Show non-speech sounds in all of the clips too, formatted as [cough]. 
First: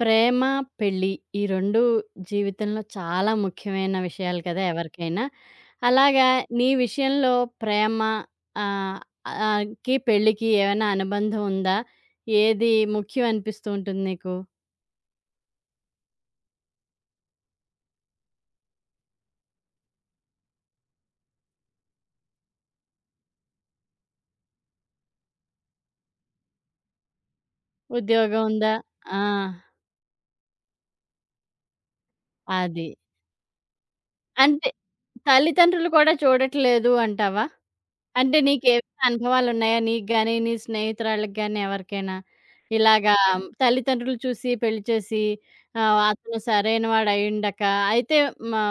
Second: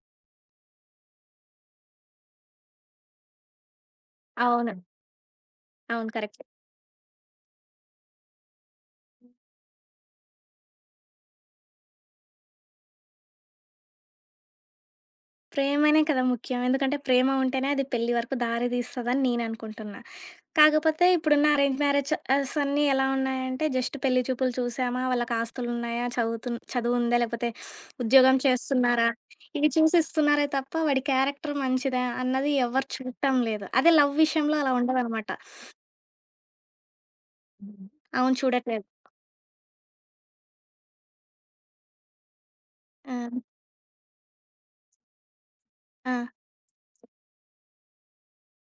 ప్రేమ, పెళ్లి ఈ 2 జీవితంలో చాలా ముఖ్యమైన విషయాలు కదా! అవును. ఎవరికైనా. అవును. అలాగా, కరెక్టే. నీ విషయంలో ప్రేమ ఆహ్, ఆహ్, కి పెళ్ళికి ఏమైనా అనుబంధం ఉందా? ఏది ముఖ్యం అనిపిస్తూ ఉంటుంది నీకు? ప్రేమనే కదా ముఖ్యం. ఎందుకంటే ప్రేమ ఉంటేనే అది పెళ్లి వరకు దారి తీస్తదని నేననుకుంటున్నా. కాకపోతే ఇప్పుడున్న అరేంజ్ మ్యారేజెస్ అన్నీ ఎలా ఉన్నాయంటే జస్ట్ పెళ్లి చూపులు చూసామా, వాళ్ళకి ఆస్తులున్నాయా, చదువుందా, లేకపోతే ఉద్యోగం ఉద్యోగం ఉందా? చేస్తున్నారా, ఆ! ఇవి చూసి ఇస్తున్నారే తప్ప వాడి క్యారెక్టర్ మంచిదా అన్నది అది. ఎవరు చూడటం లేదు. అదే లవ్ విషయంలో అంటే అలా ఉండదనమాట. తల్లిదండ్రులు కూడా చూడట్లేదు అంటావా? అవును అంటే చూడట్లేదు. నీకేమైనా అనుభవాలున్నాయా? నీకు గాని, నీ స్నేహితురాళ్ళకి గాని ఎవరికైనా? ఇలాగా, ఆ! తల్లిదండ్రులు చూసి పెళ్లి చేసి ఆ! అతను సరైన వాడయ్యుండక అయితే, మా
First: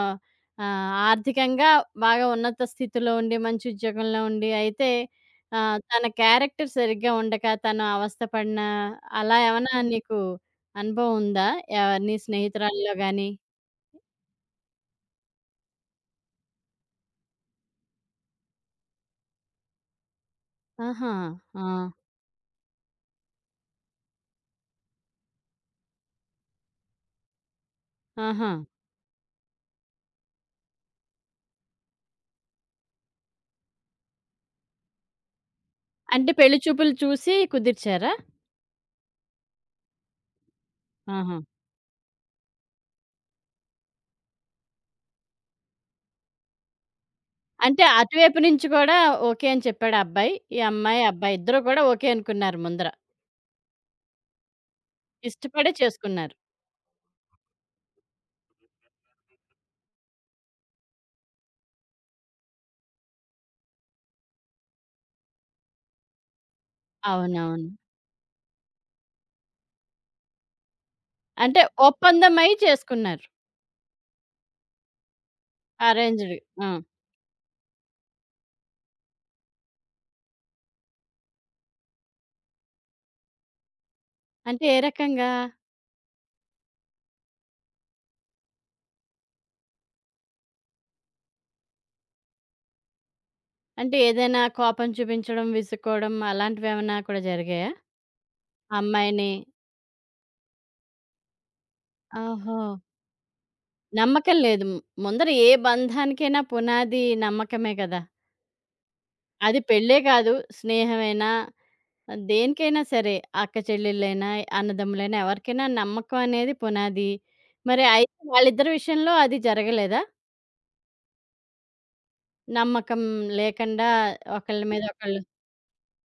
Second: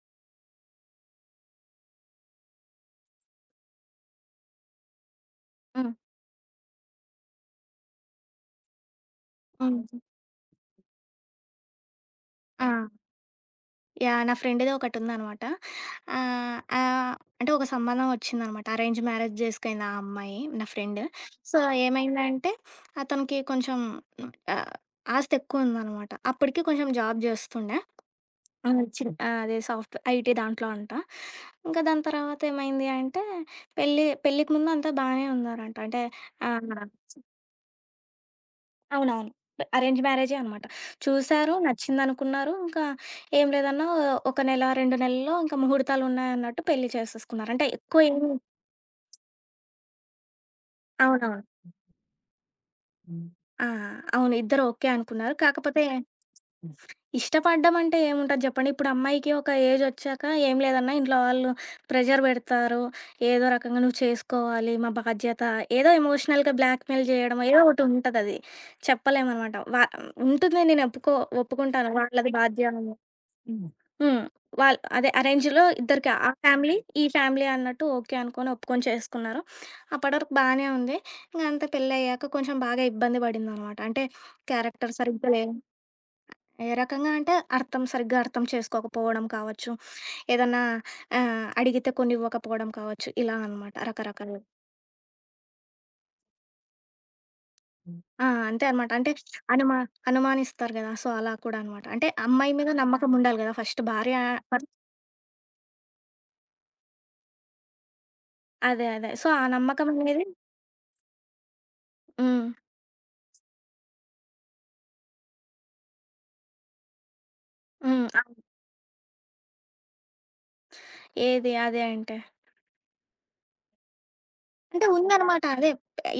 ఆర్థికంగా బాగా ఉన్నత స్థితిలో ఉండి, మంచి ఉద్యోగంలో ఉండి అయితే హ్మ్. తన క్యారెక్టర్ సరిగ్గా ఉండక తను అవస్థ పడిన, అలా ఏమన్నా హ్మ్. నీకు అనుభవం ఉందా? నీ ఆ! స్నేహితురాల్లో గాని? యాహ్! నా ఫ్రెండ్‌ది ఒకటుందనమాట. ఆహ్, ఆహ్, అంటే ఒక సంబంధం వచ్చిందనమాట. అరేంజ్ మ్యారేజ్ చేసుకుంది ఆ అమ్మాయి నా ఫ్రెండ్. ఆహా! సో, ఆ! ఏమైందంటే అతనికి కొంచెం ఆహ్, ఆస్తి ఎక్కువుందనమాట. అప్పటికి కొంచెం జాబ్ చేస్తుండే. ఆహా! అదే సాఫ్ట్ ఐటీ దాంట్లో అంట. ఇంకా దాని తర్వాత ఏమైంది అంటే పెళ్ళికి ముందు అంతా బానే ఉన్నారంట. అంటే అంటే పెళ్లి ఆహ్ చూపులు చూసి కుదిర్చారా? అవునవును. అరేంజ్ మ్యారేజే అనమాట. ఆహా! చూసారు, నచ్చిందనుకున్నారు. ఇంకా ఏం లేదన్నా ఒక నెల, 2 నెలల్లో ఇంకా ముహూర్తాలున్నాయన్నట్టు పెళ్లి చేసేసుకున్నారు. అంటే అంటే ఎక్కువ ఏమి. అటువైపు నుంచి కూడా ఓకే అని చెప్పాడు ఆ అబ్బాయి. ఈ అమ్మాయి, అబ్బాయి అవునవును. ఇద్దరు కూడా ఓకే అనుకున్నారు ముందర. హ్మ్. ఆ! అవును. ఇద్దరు ఓకే అనుకున్నారు. ఇష్టపడే కాకపోతే చేసుకున్నారు. హ్మ్. ఇష్టపడ్డం అంటే ఏముంటది జెప్పండి. ఇప్పుడు అమ్మాయికి ఒక ఏజొచ్చాక ఏం లేదన్నా ఇంట్లో వాళ్ళు ప్రెషర్ బెడతారు. ఏదో రకంగా నువ్వు చేసుకోవాలి, మా బాధ్యత ఏదో ఎమోషనల్‌గా బ్లాక్‌మెయిల్ జేయడం ఏదో అవునవును. ఒకటుంటదది. చెప్పలేమనమాట. ఉంటుంది నేను అంటే ఒప్పుకుంటాను. వాళ్ళది ఒప్పందమై బాధ్య చేసుకున్నారు. హ్మ్. హ్మ్. వాళ్ళు అదే అరేంజ్‌లో ఇద్దరికి ఆ అరేంజ్‌డ్. ఆ! ఫ్యామిలీ, ఈ ఫ్యామిలీ అన్నట్టు ఓకే అనుకోని, ఒప్పుకొని చేసుకున్నారు. అప్పటి వరకు బానే ఉంది. ఇంక అంతే పెళ్లయ్యాక కొంచెం బాగా ఇబ్బంది పడిందనమాట. అంటే అంటే ఏ క్యారెక్టర్ రకంగా? సరిగ్గా లేదు. ఏ రకంగా అంటే అర్థం సరిగ్గా అర్థం చేసుకోకపోవడం కావచ్చు, ఏదన్నా అడిగితే కొన్ని ఇవ్వకపోవడం కావచ్చు, ఇలా అనమాట అంటే ఏదైనా రకరకాలుగా. కోపం చూపించడం, విసుక్కోవడం అలాంటివేమన్నా కూడా జరిగాయా? ఆ! అంతే ఆ అనమాట. అంటే అమ్మాయిని అనుమా అనుమానిస్తారు గదా! సో, అలా కూడా అనమాట. అంటే అమ్మాయి ఓహో! మీద నమ్మకం ఉండాలి గదా! ఫస్ట్ భార్య నమ్మకం లేదు. పర్ ముందర ఏ బంధానికైనా పునాది నమ్మకమే కదా! అదే. అదే. సో, ఆ అది నమ్మకం పెళ్ళే అనేది కాదు, స్నేహమైనా హ్మ్. దేనికైనా సరే, అక్క చెల్లెళ్ళైనా, అన్నదమ్ములైనా ఎవరికైనా నమ్మకం అనేది పునాది. మరి హ్మ్. అయితే అవును. వాళ్ళిద్దరి విషయంలో అది జరగలేదా? ఏది అదే అంటే? నమ్మకం లేకుండా ఒకళ్ళ మీద అంటే ఒకళ్ళు. ఉందనమాట. అదే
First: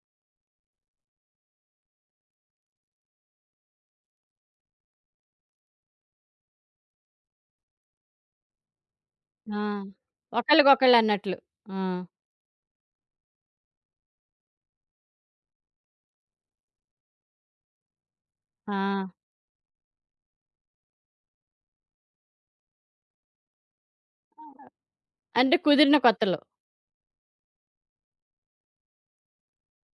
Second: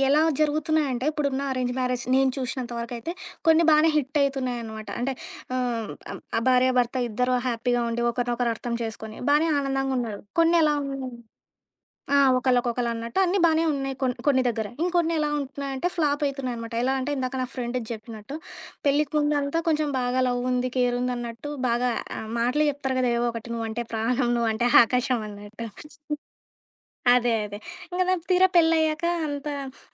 ఎలా జరుగుతున్నాయంటే ఇప్పుడున్న అరేంజ్ మ్యారేజ్ నేను చూసినంత వరకైతే కొన్ని బానే హిట్ అయితున్నాయనమాట. అంటే ఆహ్, ఆ భార్యాభర్త ఇద్దరు హ్యాపీగా ఉండి ఒకరినొకరు అర్థం చేసుకొని బానే ఆ! ఆనందంగా ఉన్నారు. కొన్ని ఎలా ఒకళ్ళకొకళ్ళు ఉన్నాయి. అన్నట్లు. ఆ! ఆ! ఒకళ్ళకొకళ్ళు అన్నట్టు అన్నీ బానే ఉన్నాయి కొన్ని దగ్గర. ఇంకొన్ని ఎలా ఉంటున్నాయంటే ఫ్లాప్ అయితున్నాయనమాట. ఎలా అంటే ఇందాక నా ఫ్రెండ్‌కి చెప్పినట్టు ఆ! పెళ్ళికి ముందంతా కొంచెం బాగా లవ్ ఉంది, కేర్ ఉంది అన్నట్టు బాగా మాటలు చెప్తారు కదా! ఏవో ఒకటి నువ్వంటే ప్రాణం, నువ్వంటే ఆకాశం అంటే అన్నట్టు. కుదిరిన కొత్తలో. అదే. అదే. ఇంక నాకు తీరా పెళ్ళయ్యాక అంత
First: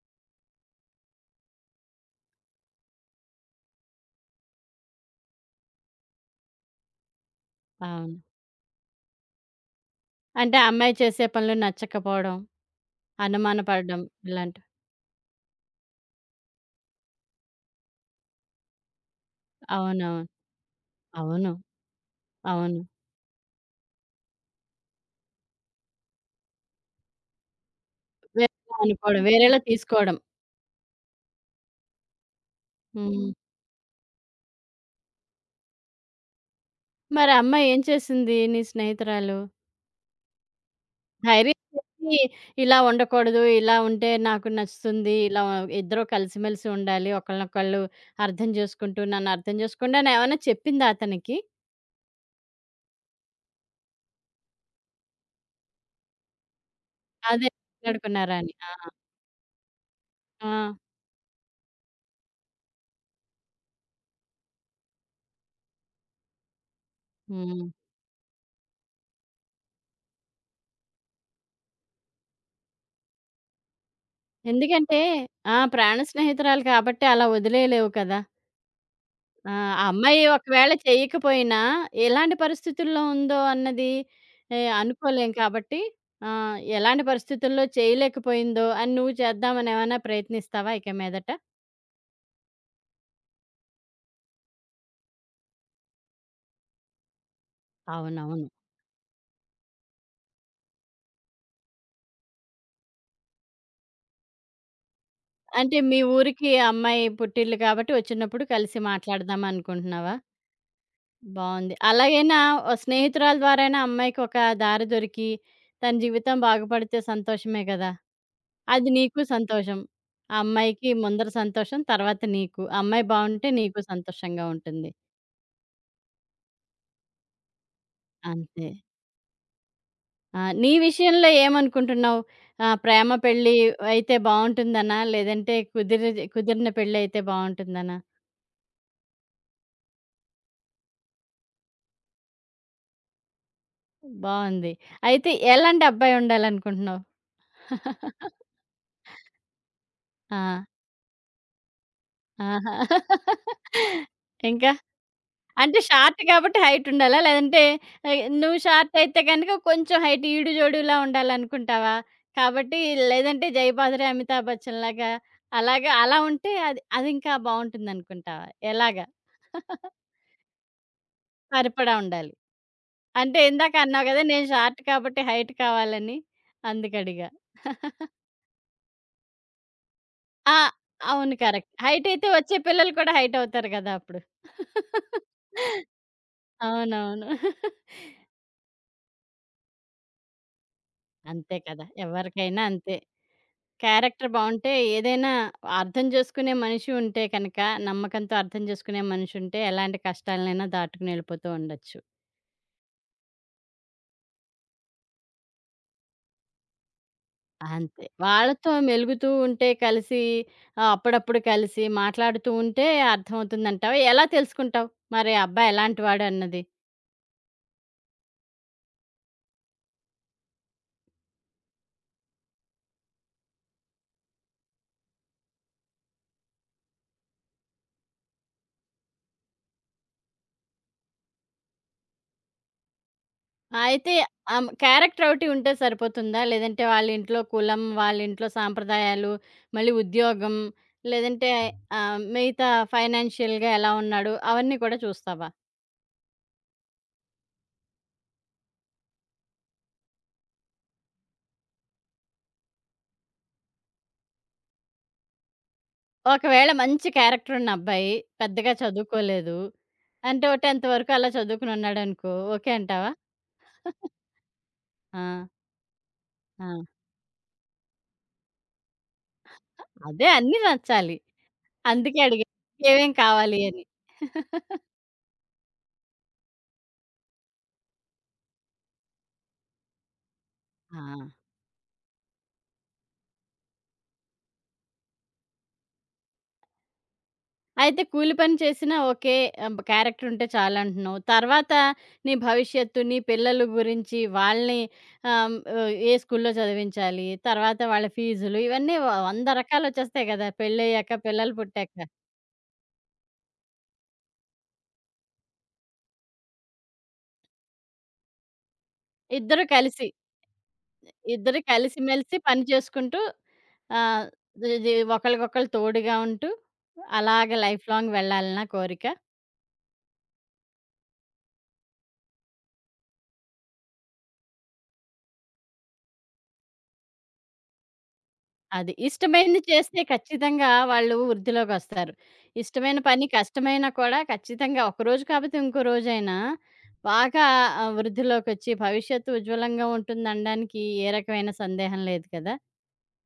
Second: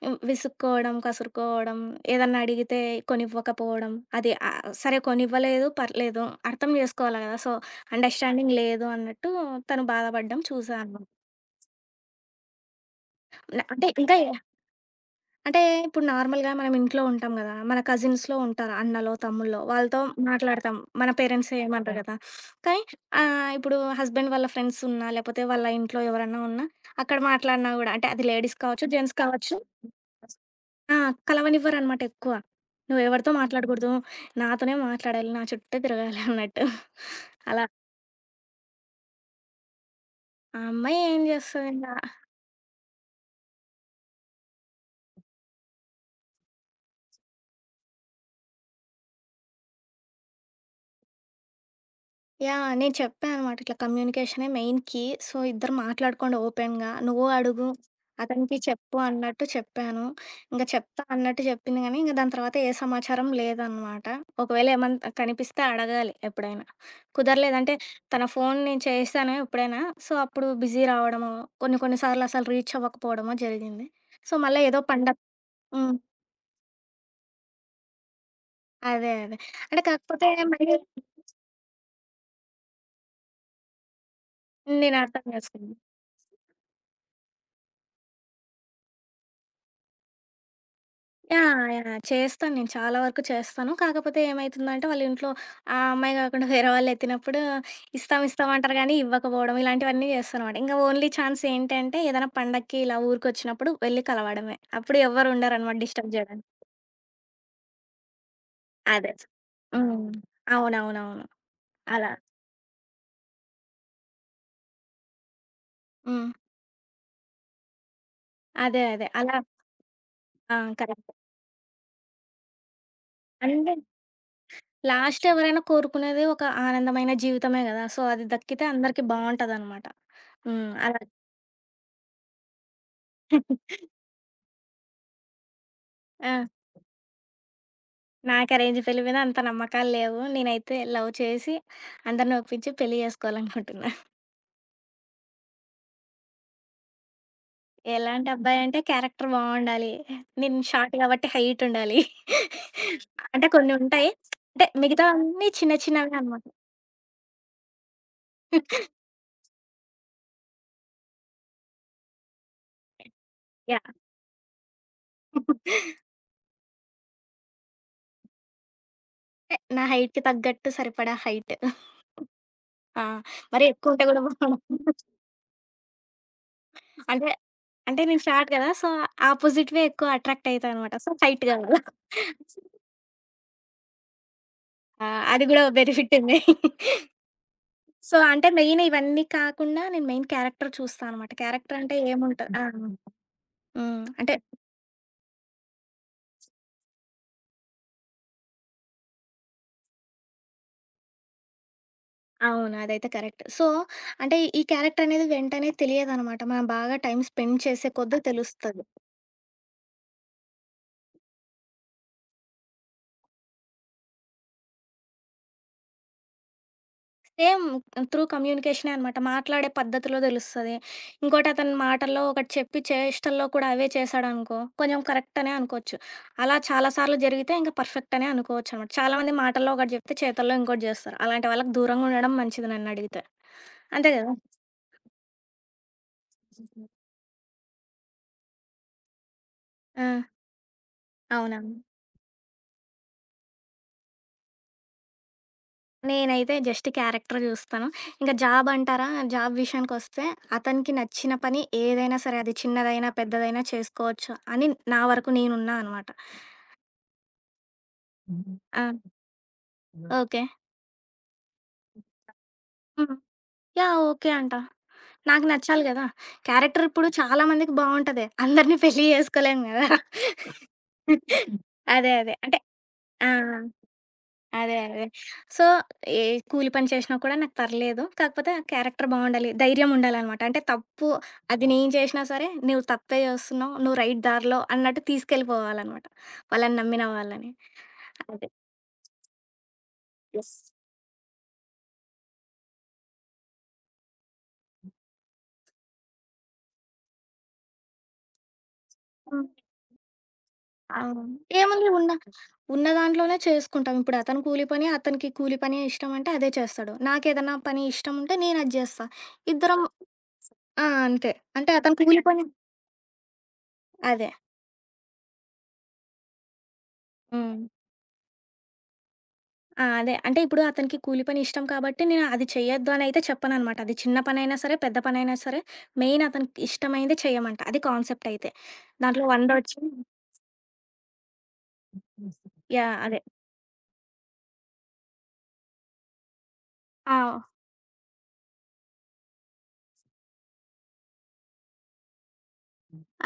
విసుక్కోవడం, కసురుకోవడం, ఏదన్నా అడిగితే కొనివ్వకపోవడం. అది సరే కొనివ్వలేదు, పర్లేదు. అర్థం జేసుకోవాలి గదా! సో, అవును. అండర్‌స్టాండింగ్ లేదు అన్నట్టు తను బాధపడడం అంటే ఆ చూసా అమ్మాయి అనమాట. చేసే పనులు నచ్చకపోవడం, అనుమాన అంటే పడడం ఇంకా ఇలాంటివి. అంటే ఇప్పుడు నార్మల్‌గా మనం ఇంట్లో ఉంటాం గదా! మన కజిన్స్‌లో ఉంటారు. అన్నలో, తమ్ముళ్ళో వాళ్ళతో అవునవును. మాట్లాడతాం. మన అవును. పేరెంట్సే ఏమనరు అవును. గదా! అవును. కానీ ఇప్పుడు హస్బెండ్ వాళ్ళ ఫ్రెండ్స్ ఉన్నా, లేపోతే వాళ్ళ ఇంట్లో ఎవరన్నా ఉన్నా అక్కడ మాట్లాడినా గూడా అంటే అది లేడీస్ వేరేలా కావచ్చు, జెంట్స్ అనుకోవడం, కావచ్చు. వేరేలా తీసుకోవడం. ఆ! కలవనివ్వరనమాట ఎక్కువ. హ్మ్. నువ్వెవరితో మాట్లాడకూడదు. నాతోనే మాట్లాడాలి. నా చుట్టే తిరగాలి అన్నట్టు. మరి ఆ అలా. అమ్మాయి ఏం చేసింది నీ స్నేహితురాలు? ఆ అమ్మాయి ఏం ధైర్యం జేస్తదింక? చెప్పి ఇలా ఉండకూడదు. ఇలా ఉంటే నాకు నచ్చుతుంది. ఇలా ఇద్దరు కలిసిమెలిసి ఉండాలి. ఒకళ్ళనొకళ్ళు అర్థం చేసుకుంటూ నన్నర్థం చేసుకోండి అని ఏమన్నా చెప్పిందా అతనికి? యాహ్! నేను చెప్పా అనమాట. ఇట్లా కమ్యూనికేషనే మెయిన్ కీ. సో, ఇద్దరు మాట్లాడుకోండి ఓపెన్‌గా. నువ్వు అదే అడుగు, మాట్లాడుకున్నారా అని. అతనికి ఆ! చెప్పు అన్నట్టు చెప్పాను. ఆ! ఇంక చెప్తా అన్నట్టు చెప్పింది గానీ, ఇంక దాని తర్వాత ఏ సమాచారం లేదనమాట. ఒకవేళ ఏమన్నా కనిపిస్తే అడగాలి ఎప్పుడైనా. హ్మ్. కుదరలేదంటే తన ఫోన్ నేను చేశాను ఎప్పుడైనా. సో, అప్పుడు బిజీ రావడమో, కొన్ని కొన్ని సార్లు అసలు రీచ్ అవ్వకపోవడమో జరిగింది. సో, మళ్ళా ఏదో ఎందుకంటే పండగ. ఆ! హ్మ్. ప్రాణ స్నేహితురాలు కాబట్టి అలా వదిలేయలేవు కదా! అదే. అదే. ఆ! అంటే ఆ అమ్మాయి కాకపోతే మరీ ఒకవేళ చేయకపోయినా ఎలాంటి పరిస్థితుల్లో ఉందో అన్నది నేను అర్థం అనుకోలేం చేసుకున్నా. కాబట్టి ఆ! ఎలాంటి పరిస్థితుల్లో చేయలేకపోయిందో అని నువ్వు చేద్దామని ఏమైనా ప్రయత్నిస్తావా ఇక మీదట? యాహ్! యాహ్! చేస్తాను నేను. చాలా వరకు చేస్తాను. కాకపోతే ఏమైతుందంటే వాళ్ళ ఇంట్లో ఆ అమ్మాయి కాకుండా [laughs] వేరే వాళ్ళెత్తినప్పుడు ఇస్తాం, అవునవును. ఇస్తాం అంటారు గానీ ఇవ్వకపోవడం ఇలాంటివన్నీ చేస్తానమాట. ఇంక ఓన్లీ ఛాన్స్ ఏంటంటే ఏదైనా పండక్కి ఇలా ఊరికొచ్చినప్పుడు వెళ్లి కలవడమే. అప్పుడు ఎవ్వరు అంటే ఉండరనమాట మీ డిస్టర్బ్ జేయడానికి. ఊరికి అమ్మాయి పుట్టిల్లు కాబట్టి వచ్చినప్పుడు కలిసి అదే. మాట్లాడదాం హ్మ్. అనుకుంటున్నావా? అవునవునవును. బావుంది. అలా. అలాగైనా ఓ స్నేహితురాలు ద్వారాయినా అమ్మాయికొక దారి దొరికి, తన హ్మ్. జీవితం బాగుపడితే సంతోషమే గదా! అదే. అది అదే. నీకు అలా. సంతోషం. ఆ ఆ! అమ్మాయికి కరెక్ట్. ముందర సంతోషం, తర్వాత నీకు. ఆ అమ్మాయి బావుంటే అంటే నీకు సంతోషంగా ఉంటుంది. లాస్ట్ ఎవరైనా కోరుకునేది ఒక ఆనందమైన జీవితమే గదా! సో, అది దక్కితే అంతే. అందరికి బావుంటదనమాట. ఆ! నీ హ్మ్. అలా. విషయంలో ఏమనుకుంటున్నావు? ప్రేమ పెళ్లి [laughs] అయితే బావుంటుందనా? లేదంటే ఆ! కుదిరిన పెళ్లయితే బావుంటుందనా? నాకు అరేంజ్ పెళ్లి మీద అంత నమ్మకాలు లేవు. నేనైతే లవ్ చేసి అందరిని ఒప్పించి పెళ్లి చేసుకోవాలనుకుంటున్నా. బావుంది. అయితే ఎలాంటి అబ్బాయి ఉండాలనుకుంటున్నావు? ఎలాంటి అబ్బాయి అంటే క్యారెక్టర్ బావుండాలి. నేను ఆ! షార్ట్ కాబట్టి హైట్ ఉండాలి. ఆహా! అంటే కొన్ని ఉంటాయి. అంటే ఇంకా? మిగతావన్నీ చిన్న అంటే చిన్నవే షార్ట్ అనమాట. కాబట్టి హైట్ ఉండాలా? లేదంటే నువ్వు షార్ట్ అయితే గనక కొంచెం హైట్ ఈడు జోడులా ఉండాలనుకుంటావా? కాబట్టి లేదంటే యాహ్! 'జయబాదురే', 'అమితాబ్ బచ్చన్' లాగా అలాగా అలా ఉంటే అది అది ఇంకా బావుంటుందనుకుంటావా? ఎలాగా? అంటే నా హైట్‌కి తగ్గట్టు సరిపడా హైట్. సరిపడా ఉండాలి. ఆ! అంటే మరి ఇందాక ఎక్కువ ఉంటే అన్నావు కూడా గదా! నేను షార్ట్ బాగోదు. కాబట్టి హైట్ కావాలని అందుకడిగా. అంటే అంటే నేను షార్ట్ కదా! సో, ఆపోజిట్‌వే ఎక్కువ అట్రాక్ట్ ఆ! అయితా అనమాట. సో, అవును. Height correct. కావాలి. హైట్ అయితే వచ్చే పిల్లలు కూడా హైట్ అవుతారు కదా! అప్పుడు. ఆ! అది కూడా బెనిఫిట్ ఉంది. అవునవును. సో, అంటే మెయిన్ ఇవన్నీ కాకుండా నేను మెయిన్ క్యారెక్టర్ చూస్తా అనమాట. అంతే క్యారెక్టర్ కదా! అంటే ఏముంటది ఎవరికైనా ఆ! అంతే. హ్మ్. క్యారెక్టర్ అంటే బావుంటే ఏదైనా అర్థం చేసుకునే మనిషి ఉంటే కనుక, నమ్మకంతో అర్థం చేసుకునే మనిషి ఉంటే ఎలాంటి కష్టాలనైనా దాటుకుని ఎళ్ళిపోతూ ఉండొచ్చు. అవును. అదైతే కరెక్ట్. సో, అంటే ఈ క్యారెక్టర్ అనేది వెంటనే తెలియదనమాట. మనం బాగా టైమ్ స్పెండ్ చేసే అంతే. కొద్దీ వాళ్ళతో తెలుస్తది. మెలుగుతూ ఉంటే కలిసి అప్పుడప్పుడు కలిసి మాట్లాడుతూ ఉంటే అర్థమవుతుందంటావా? ఎలా తెలుసుకుంటావు? మరి ఆ అబ్బాయి ఎలాంటివాడు అన్నది? సేమ్ త్రూ కమ్యూనికేషనే అనమాట. మాట్లాడే పద్ధతిలో తెలుస్తది. ఇంకోటి అతని మాటల్లో ఒకటి చెప్పి, చేష్టల్లో కూడా అవే చేశాడనుకో, కొంచెం కరెక్ట్ అనే అనుకోవచ్చు. అలా చాలా సార్లు జరిగితే ఇంక పర్ఫెక్ట్ అనే అనుకోవచ్చనమాట. చాలామంది మాటల్లో ఒకటి చెప్తే, చేతల్లో ఇంకోటి జేస్తారు. అలాంటి వాళ్ళకి దూరంగా ఉండడం మంచిది నన్నడిగితే. అయితే అంతే గదా! ఆమ్ క్యారెక్టర్ ఒకటి ఉంటే సరిపోతుందా? లేదంటే వాళ్ళ ఇంట్లో కులం, వాళ్ళ ఇంట్లో సాంప్రదాయాలు, మళ్ళీ ఆ! ఉద్యోగం, లేదంటే అవునవును. మిగతా ఫైనాన్షియల్‌గా ఎలా ఉన్నాడు, అవన్నీ కూడా చూస్తావా? నేనైతే జస్ట్ క్యారెక్టర్ జూస్తాను. ఇంక జాబ్ అంటారా? జాబ్ విషయానికొస్తే, అతనికి నచ్చిన పని ఏదైనా సరే, అది చిన్నదైనా, పెద్దదైనా చేసుకోవచ్చు అని నా వరకు నేనున్నా అనమాట. ఒకవేళ మంచి క్యారెక్టర్ ఉన్న అబ్బాయి, పెద్దగా ఆ! చదువుకోలేదు. ఓకే. అంటే ఓ 10థ్ వరకు అలా చదువుకొనున్నాడనుకో, ఓకే అంటావా? హ్మ్. యాహ్! ఓకే అంట. ఆ! నాకు నచ్చాలి గదా! ఆ! క్యారెక్టర్ ఇప్పుడు చాలా మందికి బావుంటది. అందరిని పెళ్లి చేసుకోలేము గదా! అదే అన్నీ నచ్చాలి. అదే. అందుకే అదే. అడిగాను. అంటే ఏమేం ఆ! కావాలి అని. అదే. [laughs] అదే. సో, ఏ కూలి పని చేషినా కూడా నాకు పర్లేదు. కాకపోతే ఆ క్యారెక్టర్ బావుండాలి. ధైర్యం ఉండాలనమాట. అంటే ఆ! తప్పు అది నేను చేషినా సరే, నువ్వు తప్పే చేస్తున్నావు. నువ్వు రైట్ దారిలో అన్నట్టు తీసుకెళ్ళిపోవాలనమాట. వాళ్ళని నమ్మిన వాళ్ళని. అయితే కూలి అదే. పని చేసినా ఓకే. క్యారెక్టర్ ఉంటే యెస్. చాలంటున్నావు. తర్వాత నీ భవిష్యత్తు, నీ పిల్లల గురించి వాళ్ళని ఆహ్, హ్మ్, ఏ స్కూల్‌లో చదివించాలి, తర్వాత వాళ్ళ ఫీజులు ఇవన్నీ వంద హ్మ్. రకాలొచ్చేస్తాయి కదా! పెళ్ళయ్యాక, అవును. పిల్లలు ఏముంది పుట్టాక. ఉన్న ఉన్న దాంట్లోనే చేసుకుంటాం. ఇప్పుడు అతను కూలి పని, అతనికి కూలి పని ఇష్టమంటే అదే చేస్తాడు. నాకేదన్నా పని ఇష్టం ఉంటే నేను అది చేస్తా. ఇద్దరు ఇద్దరం కలిసి, ఆ! అంతే. ఇద్దరు అంటే అతను కూలి కలిసిమెలిసి పని పని చేసుకుంటూ ఆహ్, అదే. ఇది ఒకళ్ళకొకళ్ళు తోడుగా ఉంటూ అలాగ హ్మ్. లైఫ్ లాంగ్ వెళ్ళాలని నా కోరిక. ఆ! అదే. అంటే ఇప్పుడు అతనికి కూలి పని ఇష్టం కాబట్టి నేను అది చెయ్యొద్దు అనయితే చెప్పననమాట. అది చిన్న పనైనా సరే, పెద్ద పనైనా సరే మెయిన్ అతనికి ఇష్టమైందే చెయ్యమంట. అది కాన్సెప్ట్ అయితే. అది. దాంట్లో ఇష్టమైనది వండొచ్చు. చేస్తే ఖచ్చితంగా వాళ్ళు వృద్ధిలోకొస్తారు. యాహ్! ఇష్టమైన అదే. పని కష్టమైనా కూడా ఖచ్చితంగా ఒకరోజు కాకపోతే ఇంకో రోజైనా ఆ! బాగా వృద్ధిలోకొచ్చి భవిష్యత్తు ఉజ్వలంగా ఉంటుందనడానికి ఏ రకమైన సందేహం లేదు కదా!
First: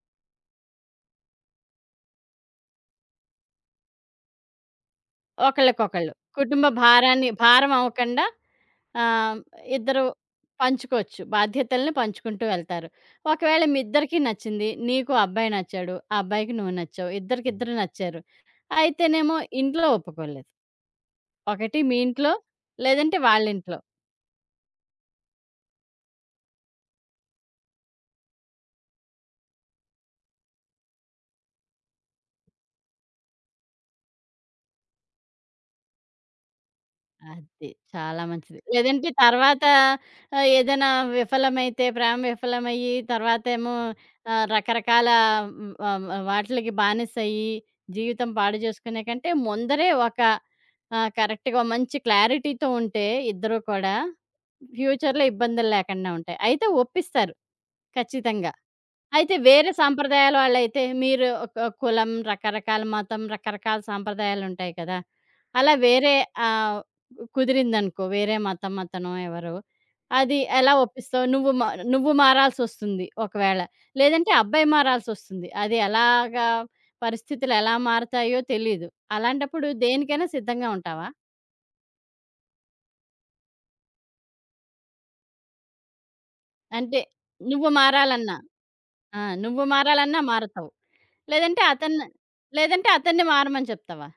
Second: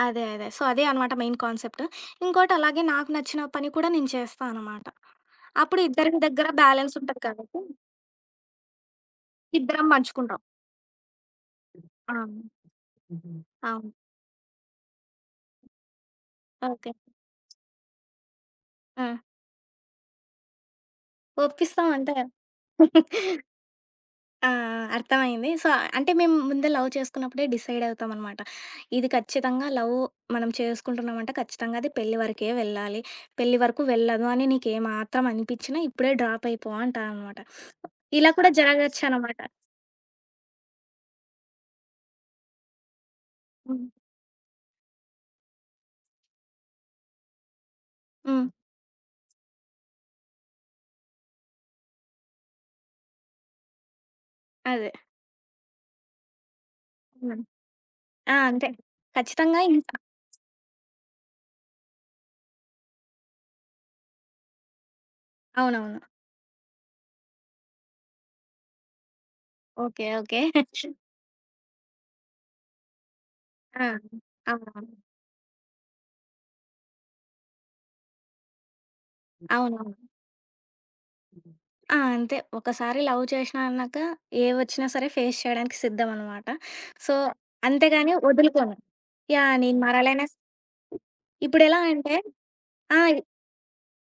అదే. అదే. సో, అదే అనమాట మెయిన్ కాన్సెప్ట్. ఇంకోటి అలాగే నాకు నచ్చిన పని కూడా నేను చేస్తా అనమాట. అప్పుడు ఇద్దరి ఒకళ్ళకొకళ్ళు. దగ్గర కుటుంబ బ్యాలెన్స్ ఉంటది భారాన్ని కాబట్టి భారం అవ్వకుండా ఆహ్, ఇద్దరం ఇద్దరు పంచుకుంటాం. పంచుకోవచ్చు. బాధ్యతల్ని ఆ! పంచుకుంటూ వెళ్తారు. హ్మ్. ఒకవేళ మీ అవును. ఇద్దరికీ నచ్చింది. నీకు ఆ అబ్బాయి నచ్చాడు. ఆ అబ్బాయికి నువ్వు ఓకే. నచ్చావు. ఇద్దరికిద్దరు నచ్చారు. ఆ! అయితేనేమో ఇంట్లో ఒప్పుకోలేదు. ఒకటి ఒప్పిస్తాం మీ అంతే. ఇంట్లో, లేదంటే వాళ్ళింట్లో. ఆ! ఆ! అర్థమైంది. సో, అంటే మేము ముందే లవ్ చేసుకున్నప్పుడే డిసైడ్ అవుతాం అనమాట. ఇది ఖచ్చితంగా లవ్ మనం చేసుకుంటున్నామంటే ఖచ్చితంగా అది పెళ్లి వరకే వెళ్ళాలి. పెళ్లి వరకు వెళ్ళదు అని నీకేమాత్రం అనిపించినా ఇప్పుడే డ్రాప్ అయిపో అంటా అనమాట. అది. చాలా ఇలా కూడా మంచిది. లేదంటే జరగొచ్చనమాట. తర్వాత ఏదైనా విఫలమైతే, ప్రేమ విఫలమయ్యి తర్వాతేమో హ్మ్. ఆహ్, రకరకాల హ్మ్, ఆహ్, వాటిలకి బానిసయ్యి జీవితం హ్మ్. పాడు జేసుకునే కంటే ముందరే ఒక కరెక్ట్‌గా ఓ మంచి క్లారిటీతో ఉంటే ఇద్దరు కూడా అదే. ఫ్యూచర్‌లో ఇబ్బందులు లేకుండా ఉంటాయి. అయితే ఒప్పిస్తారు హ్మ్. ఆ! ఖచ్చితంగా. అంతే. అయితే ఖచ్చితంగా వేరే ఇన్ సాంప్రదాయాల వాళ్ళైతే మీరు ఒక కులం, రకరకాల మతం, రకరకాల సాంప్రదాయాలుంటాయి కదా! అలా అవునవును. వేరే ఆహ్, కుదిరిందనుకో వేరే మతం అతనో ఎవరో, ఓకే. అది ఓకే. ఎలా ఒప్పిస్తావు? నువ్వు మారాల్సొస్తుంది ఒకవేళ. ఆ! లేదంటే అబ్బాయి అవునవును. మారాల్సొస్తుంది. అది ఎలాగా పరిస్థితులు ఎలా మారతాయో తెలీదు. అలాంటప్పుడు అవునవును. దేనికైనా సిద్ధంగా ఉంటావా? ఆ! అంతే. ఒకసారి లవ్ చేసినా అన్నాక ఏవొచ్చినా సరే ఫేస్ చేయడానికి సిద్ధమనమాట. అంటే సో, నువ్వు అంతేగాని మారాలన్నా వదులుకోను. ఆ! యాహ్! నువ్వు నేను మారాలన్నా మారాలనే మారతావు. లేదంటే ఇప్పుడు ఎలా అతన్ని అంటే లేదంటే ఆ! అతన్ని మారమని చెప్తావా?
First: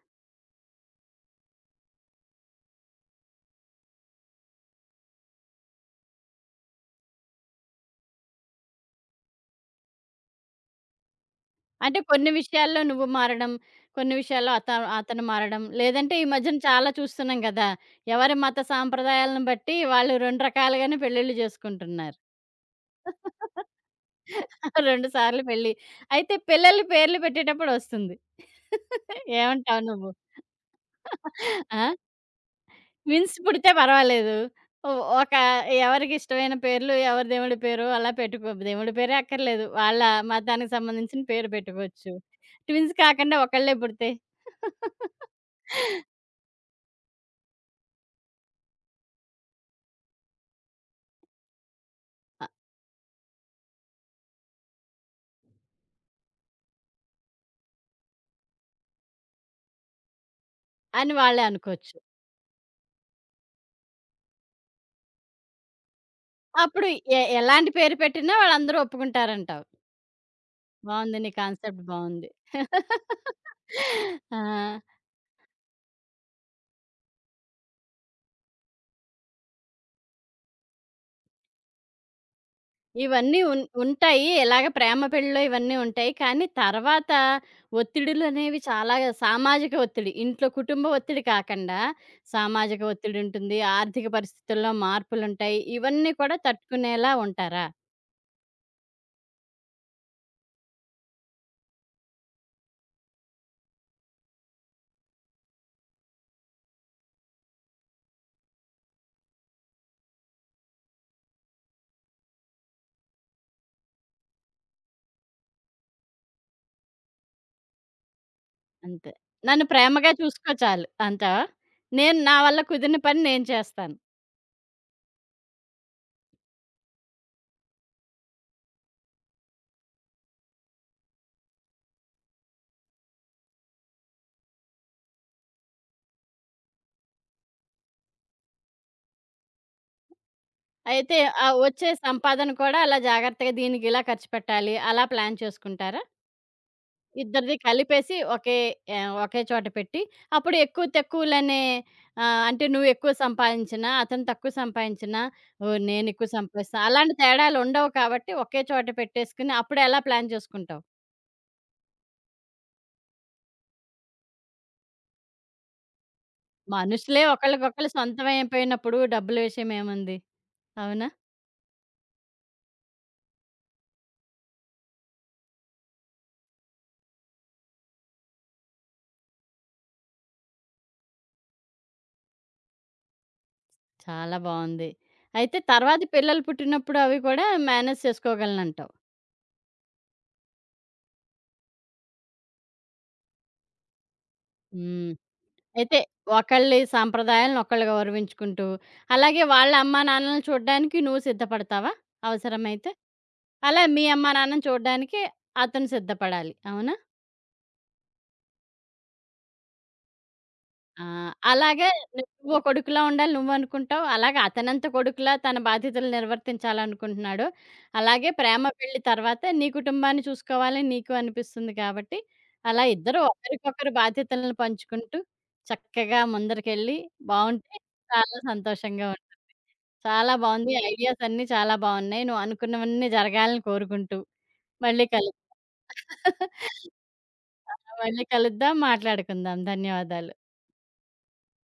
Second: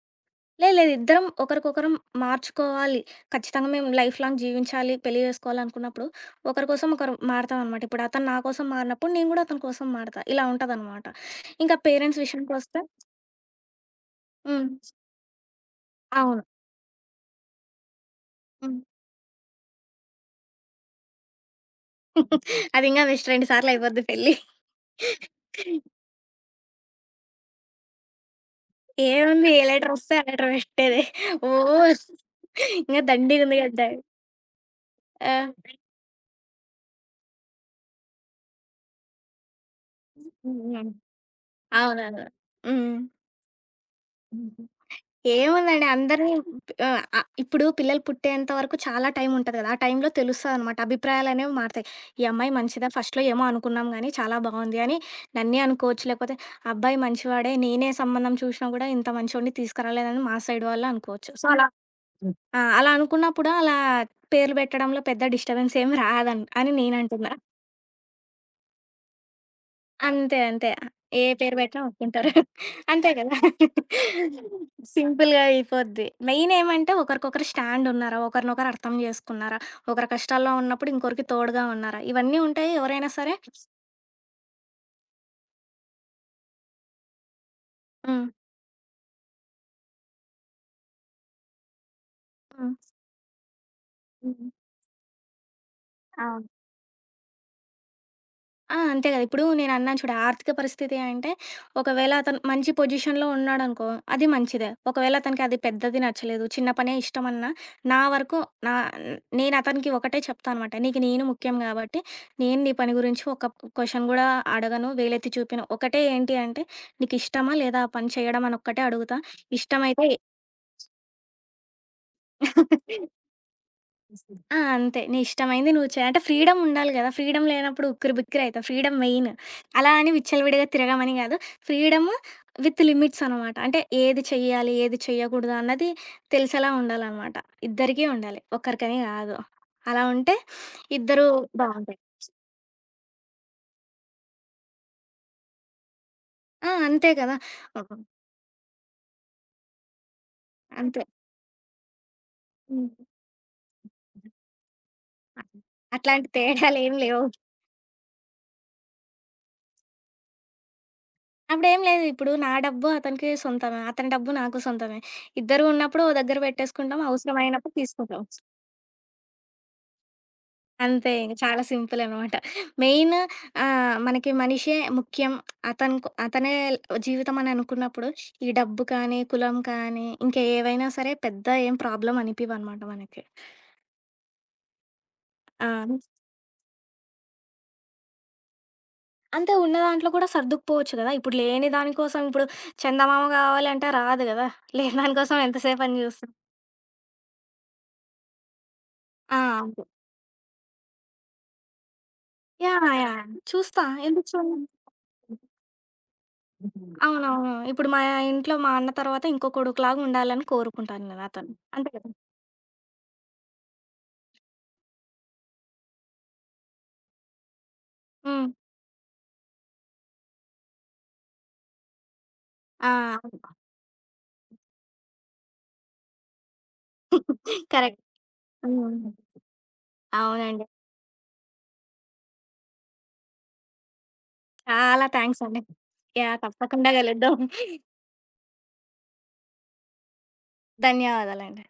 లేదు లేదు. ఇద్దరం ఒకరికొకరం మార్చుకోవాలి. ఖచ్చితంగా మేము లైఫ్ లాంగ్ జీవించాలి, పెళ్లి చేసుకోవాలనుకున్నప్పుడు ఒకరి కోసం ఒకరు మారతామనమాట. ఇప్పుడు అతను నా కోసం మారినప్పుడు నేను గూడా అతని కోసం మారతా. ఇలా ఉంటదనమాట. ఇంకా అంటే పేరెంట్స్ కొన్ని విషయాల్లో విషయానికొస్తే నువ్వు మారడం, కొన్ని విషయాల్లో హ్మ్. అతను మారడం. లేదంటే ఈ అవును. మధ్యన చాలా చూస్తున్నాం గదా! ఎవరి మత హ్మ్. సాంప్రదాయాలను బట్టి వాళ్ళు 2 రకాలుగానే పెళ్ళిళ్ళు జేసుకుంటున్నారు. [laughs] అది ఇంగా బెస్ట్ 2 సార్లు అయిపోద్ది పెళ్లి. 2 [laughs] సార్లు పెళ్లి. అయితే పిల్లల పేర్లు పెట్టేటప్పుడు ఒస్తుంది. [laughs] ఏముంది ఏ ఏమంటావు నువ్వు? లెటరొస్తే ఆ లెటర్ పెట్టేదే. ఓ [laughs] ఆ! ఇంగ విన్స్ దండిగుంది పుడితే కదా! పర్వాలేదు. ఒ ఒక ఆ! ఎవరికిష్టమైన పేర్లు, ఎవరి దేవుడి పేరో అలా పెట్టుకో దేవుడి పేరే అక్కర్లేదు. వాళ్ళ మతానికి హ్మ్. సంబంధించిన పేరు పెట్టుకోవచ్చు. అవునవును. ట్విన్స్ కాకుండా ఒకళ్ళే పుడితే హ్మ్. ఏముందండి అందరిని ఆహ్, అ ఇప్పుడు పిల్లలు పుట్టేంత వరకు చాలా టైం ఉంటది కదా! ఆ టైంలో తెలుస్తదనమాట. అభిప్రాయాలనేవి మారతాయి. ఈ అ అమ్మాయి మంచిదా? ఫస్ట్‌లో ఏమో అనుకున్నాం గానీ, చాలా బావుంది అని నన్నే అనుకోవచ్చు. లేకపోతే అబ్బాయి మంచివాడే. నేనే సంబంధం చూషినా గూడా ఇంత మంచోడిని తీసుకురాలేదని మా సైడ్ వాళ్ళు అని అనుకోవచ్చు. వాళ్ళే సో, అలా అనుకోవచ్చు. ఆ! అలా అనుకున్నప్పుడు అలా పేర్లు పెట్టడంలో పెద్ద డిస్టర్బెన్స్ ఏమి అని అప్పుడు నేనంటున్నా. ఎలాంటి పేరు పెట్టినా వాళ్ళందరూ ఒప్పుకుంటారంటావు. అంతే. అంతే. బావుంది. ఏ నీ పేరు పెట్టినా కాన్సెప్ట్ బావుంది. ఒప్పుకుంటారు. అంతే కదా! [laughs] ఆ! సింపుల్‌గా అయిపోద్ది. మెయిన్ ఏమంటే ఒకరికొకరు స్టాండ్ ఉన్నారా? ఒకరినొకరు అర్థం చేసుకున్నారా? ఒకరు కష్టాల్లో ఉన్నప్పుడు ఇంకొకరికి తోడుగా ఉన్నారా? ఇవన్నీ ఉంటాయి. ఎవరైనా సరే ఇవన్నీ ఉన్ ఉంటాయి. ఇలాగ ప్రేమ పెళ్ళిలో ఇవన్నీ ఉంటాయి. కానీ తర్వాత హ్మ్. ఒత్తిడులనేవి చాలా సామాజిక ఒత్తిడి. ఇంట్లో కుటుంబ ఒత్తిడి కాకండా హ్మ్. సామాజిక ఒత్తిడుంటుంది. ఆర్థిక హ్మ్. పరిస్థితుల్లో మార్పులుంటాయి. ఇవన్నీ కూడా అవును. తట్టుకునేలా ఉంటారా? ఆ! అంతే గదా! ఇప్పుడు నేనన్నాను చూడు ఆర్థిక పరిస్థితి అంటే, ఒకవేళ అతను మంచి పొజిషన్‌లో ఉన్నాడనుకో, అది మంచిదే. ఒకవేళ అతనికి అది పెద్దది నచ్చలేదు, చిన్న పనే ఇష్టమన్నా, నా వరకు నా నేను అతనికి ఒకటే చెప్తా అనమాట. నీకు నేను ముఖ్యం గాబట్టి, నేను నీ పని గురించి ఒక క్వెషన్ గూడా అడగను, వేలెత్తి చూపను. ఒకటే ఏంటి అంటే, నీకిష్టమా లేదా ఆ పని చేయడం అనొక్కటే అంతే. అడుగుతా. నన్ను ఇష్టమైతే ప్రేమగా చూసుకో చాలు అంటావా? నేను నా వల్ల కుదిరిన పని నేను చేస్తాను. ఆ! అంతే. నీ ఇష్టమైంది నువ్వు చేయి. అంటే ఫ్రీడమ్ ఉండాలి గదా! ఫ్రీడమ్ లేనప్పుడు ఉక్కిరి బిక్కిరి అయితావు. Freedom main. అలా అని విచ్చలవిడిగా తిరగమని గాదు. ఫ్రీడమ్ విత్ లిమిట్స్ అనమాట. అంటే ఏది చెయ్యాలి, ఏది చెయ్యకూడదు అన్నది తెలిసేలా ఉండాలనమాట. ఇద్దరికీ ఉండాలి. ఒక్కరికని గాదు. అలా ఉంటే అయితే ఇద్దరూ ఆ వచ్చే బావుంటారు. సంపాదన కూడా అలా జాగ్రత్తగా దీనికిలా ఖర్చు పెట్టాలి అలా ప్లాన్ చేసుకుంటారా? ఆ! అంతే కదా! ఇద్దరిది హ్మ్. కలిపేసి ఒకే ఒకే చోట పెట్టి, అప్పుడు ఎక్కువ అంతే. తక్కువలనే అంటే హ్మ్. నువ్వెక్కువ సంపాదించినా, అతను తక్కువ సంపాదించినా, ఓహ్! అట్లాంటి నేనెక్కువ సంపాదిస్తా తేడాలేం అలాంటి లేవు. తేడాలుండవు కాబట్టి, ఒకే చోట పెట్టేసుకుని అప్పుడెలా ప్లాన్ చేసుకుంటావు? అప్పుడేం లేదు. ఇప్పుడు నా డబ్బు అతనికి సొంతమే. అతని డబ్బు నాకు సొంతమే. ఇద్దరు ఉన్నప్పుడు ఓ దగ్గర పెట్టేసుకుంటాం. మనుషులే అవసరమైనప్పుడు ఒకళ్ళకొకళ్ళు తీసుకుంటాం. సొంతమైపోయినప్పుడు డబ్బుల విషయం ఏముంది? అవునా? అంతే ఇంక చాలా సింపుల్ అనమాట. మెయిన్ మనకి మనిషే ముఖ్యం. అతనుకు అతనే జీవితం అని అనుకున్నప్పుడు, ఈ డబ్బు కానీ, కులం కానీ, ఇంకా ఏవైనా సరే పెద్ద ఏం ప్రాబ్లమ్ అనిపివనమాట మనకి. చాలా బావుంది. అయితే ఆ! తర్వాత పిల్లలు పుట్టినప్పుడు అవి కూడా మేనేజ్ చేసుకోగలనంటావు. అంతే ఉన్న దాంట్లో కూడా సర్దుకుపోవచ్చు కదా! ఇప్పుడు లేని దానికోసం ఇప్పుడు చందమామ కావాలంటే రాదు కదా! లేని హ్మ్. దానికోసం అయితే ఎంతసేపని చూస్తాం. ఒకళ్ళ సాంప్రదాయాలను ఒకళ్ళు గౌరవించుకుంటూ, ఆ! అలాగే వాళ్ళ అంతే. అమ్మా నాన్నలను చూడ్డానికి నువ్వు సిద్ధపడతావా యాహ్! అవసరమైతే? యాహ్! అలా చూస్తా. మీ ఎందుకు అమ్మా నాన్నని చూడను? చూడ్డానికి అతను సిద్ధపడాలి. అవునా? అవునవును. ఇప్పుడు మా ఇంట్లో మా అన్న తర్వాత ఇంకో కొడుకులాగా ఉండాలని ఆ! కోరుకుంటాను నేను అతన్ని. అలాగే అంతే కదా! నువ్వో కొడుకులా ఉండాలి నువ్వనుకుంటావు. అలాగే అతనంత కొడుకులా తన బాధ్యతలు నిర్వర్తించాలనుకుంటున్నాడు. అలాగే హ్మ్. ప్రేమ పెళ్లి తర్వాత నీ కుటుంబాన్ని చూసుకోవాలని నీకు అనిపిస్తుంది కాబట్టి, అలా ఆ! ఇద్దరు ఒకరికొకరు బాధ్యతలను పంచుకుంటూ చక్కగా ముందరికెళ్ళి [laughs] బావుంటే కరెక్ట్. చాలా హ్మ్. సంతోషంగా చాలా అవునండి. బావుంది. ఐడియాస్ అన్నీ చాలా బావున్నాయి. నువ్వు అనుకున్నవన్నీ జరగాలని కోరుకుంటూ, మళ్ళీ చాలా కలు థాంక్స్ అండి. యాహ్! తప్పకుండా [laughs] కలుద్దాం. ఆ! మళ్ళీ కలుద్దాం. మాట్లాడుకుందాం. ధన్యవాదాలు. ధన్యవాదాలండి.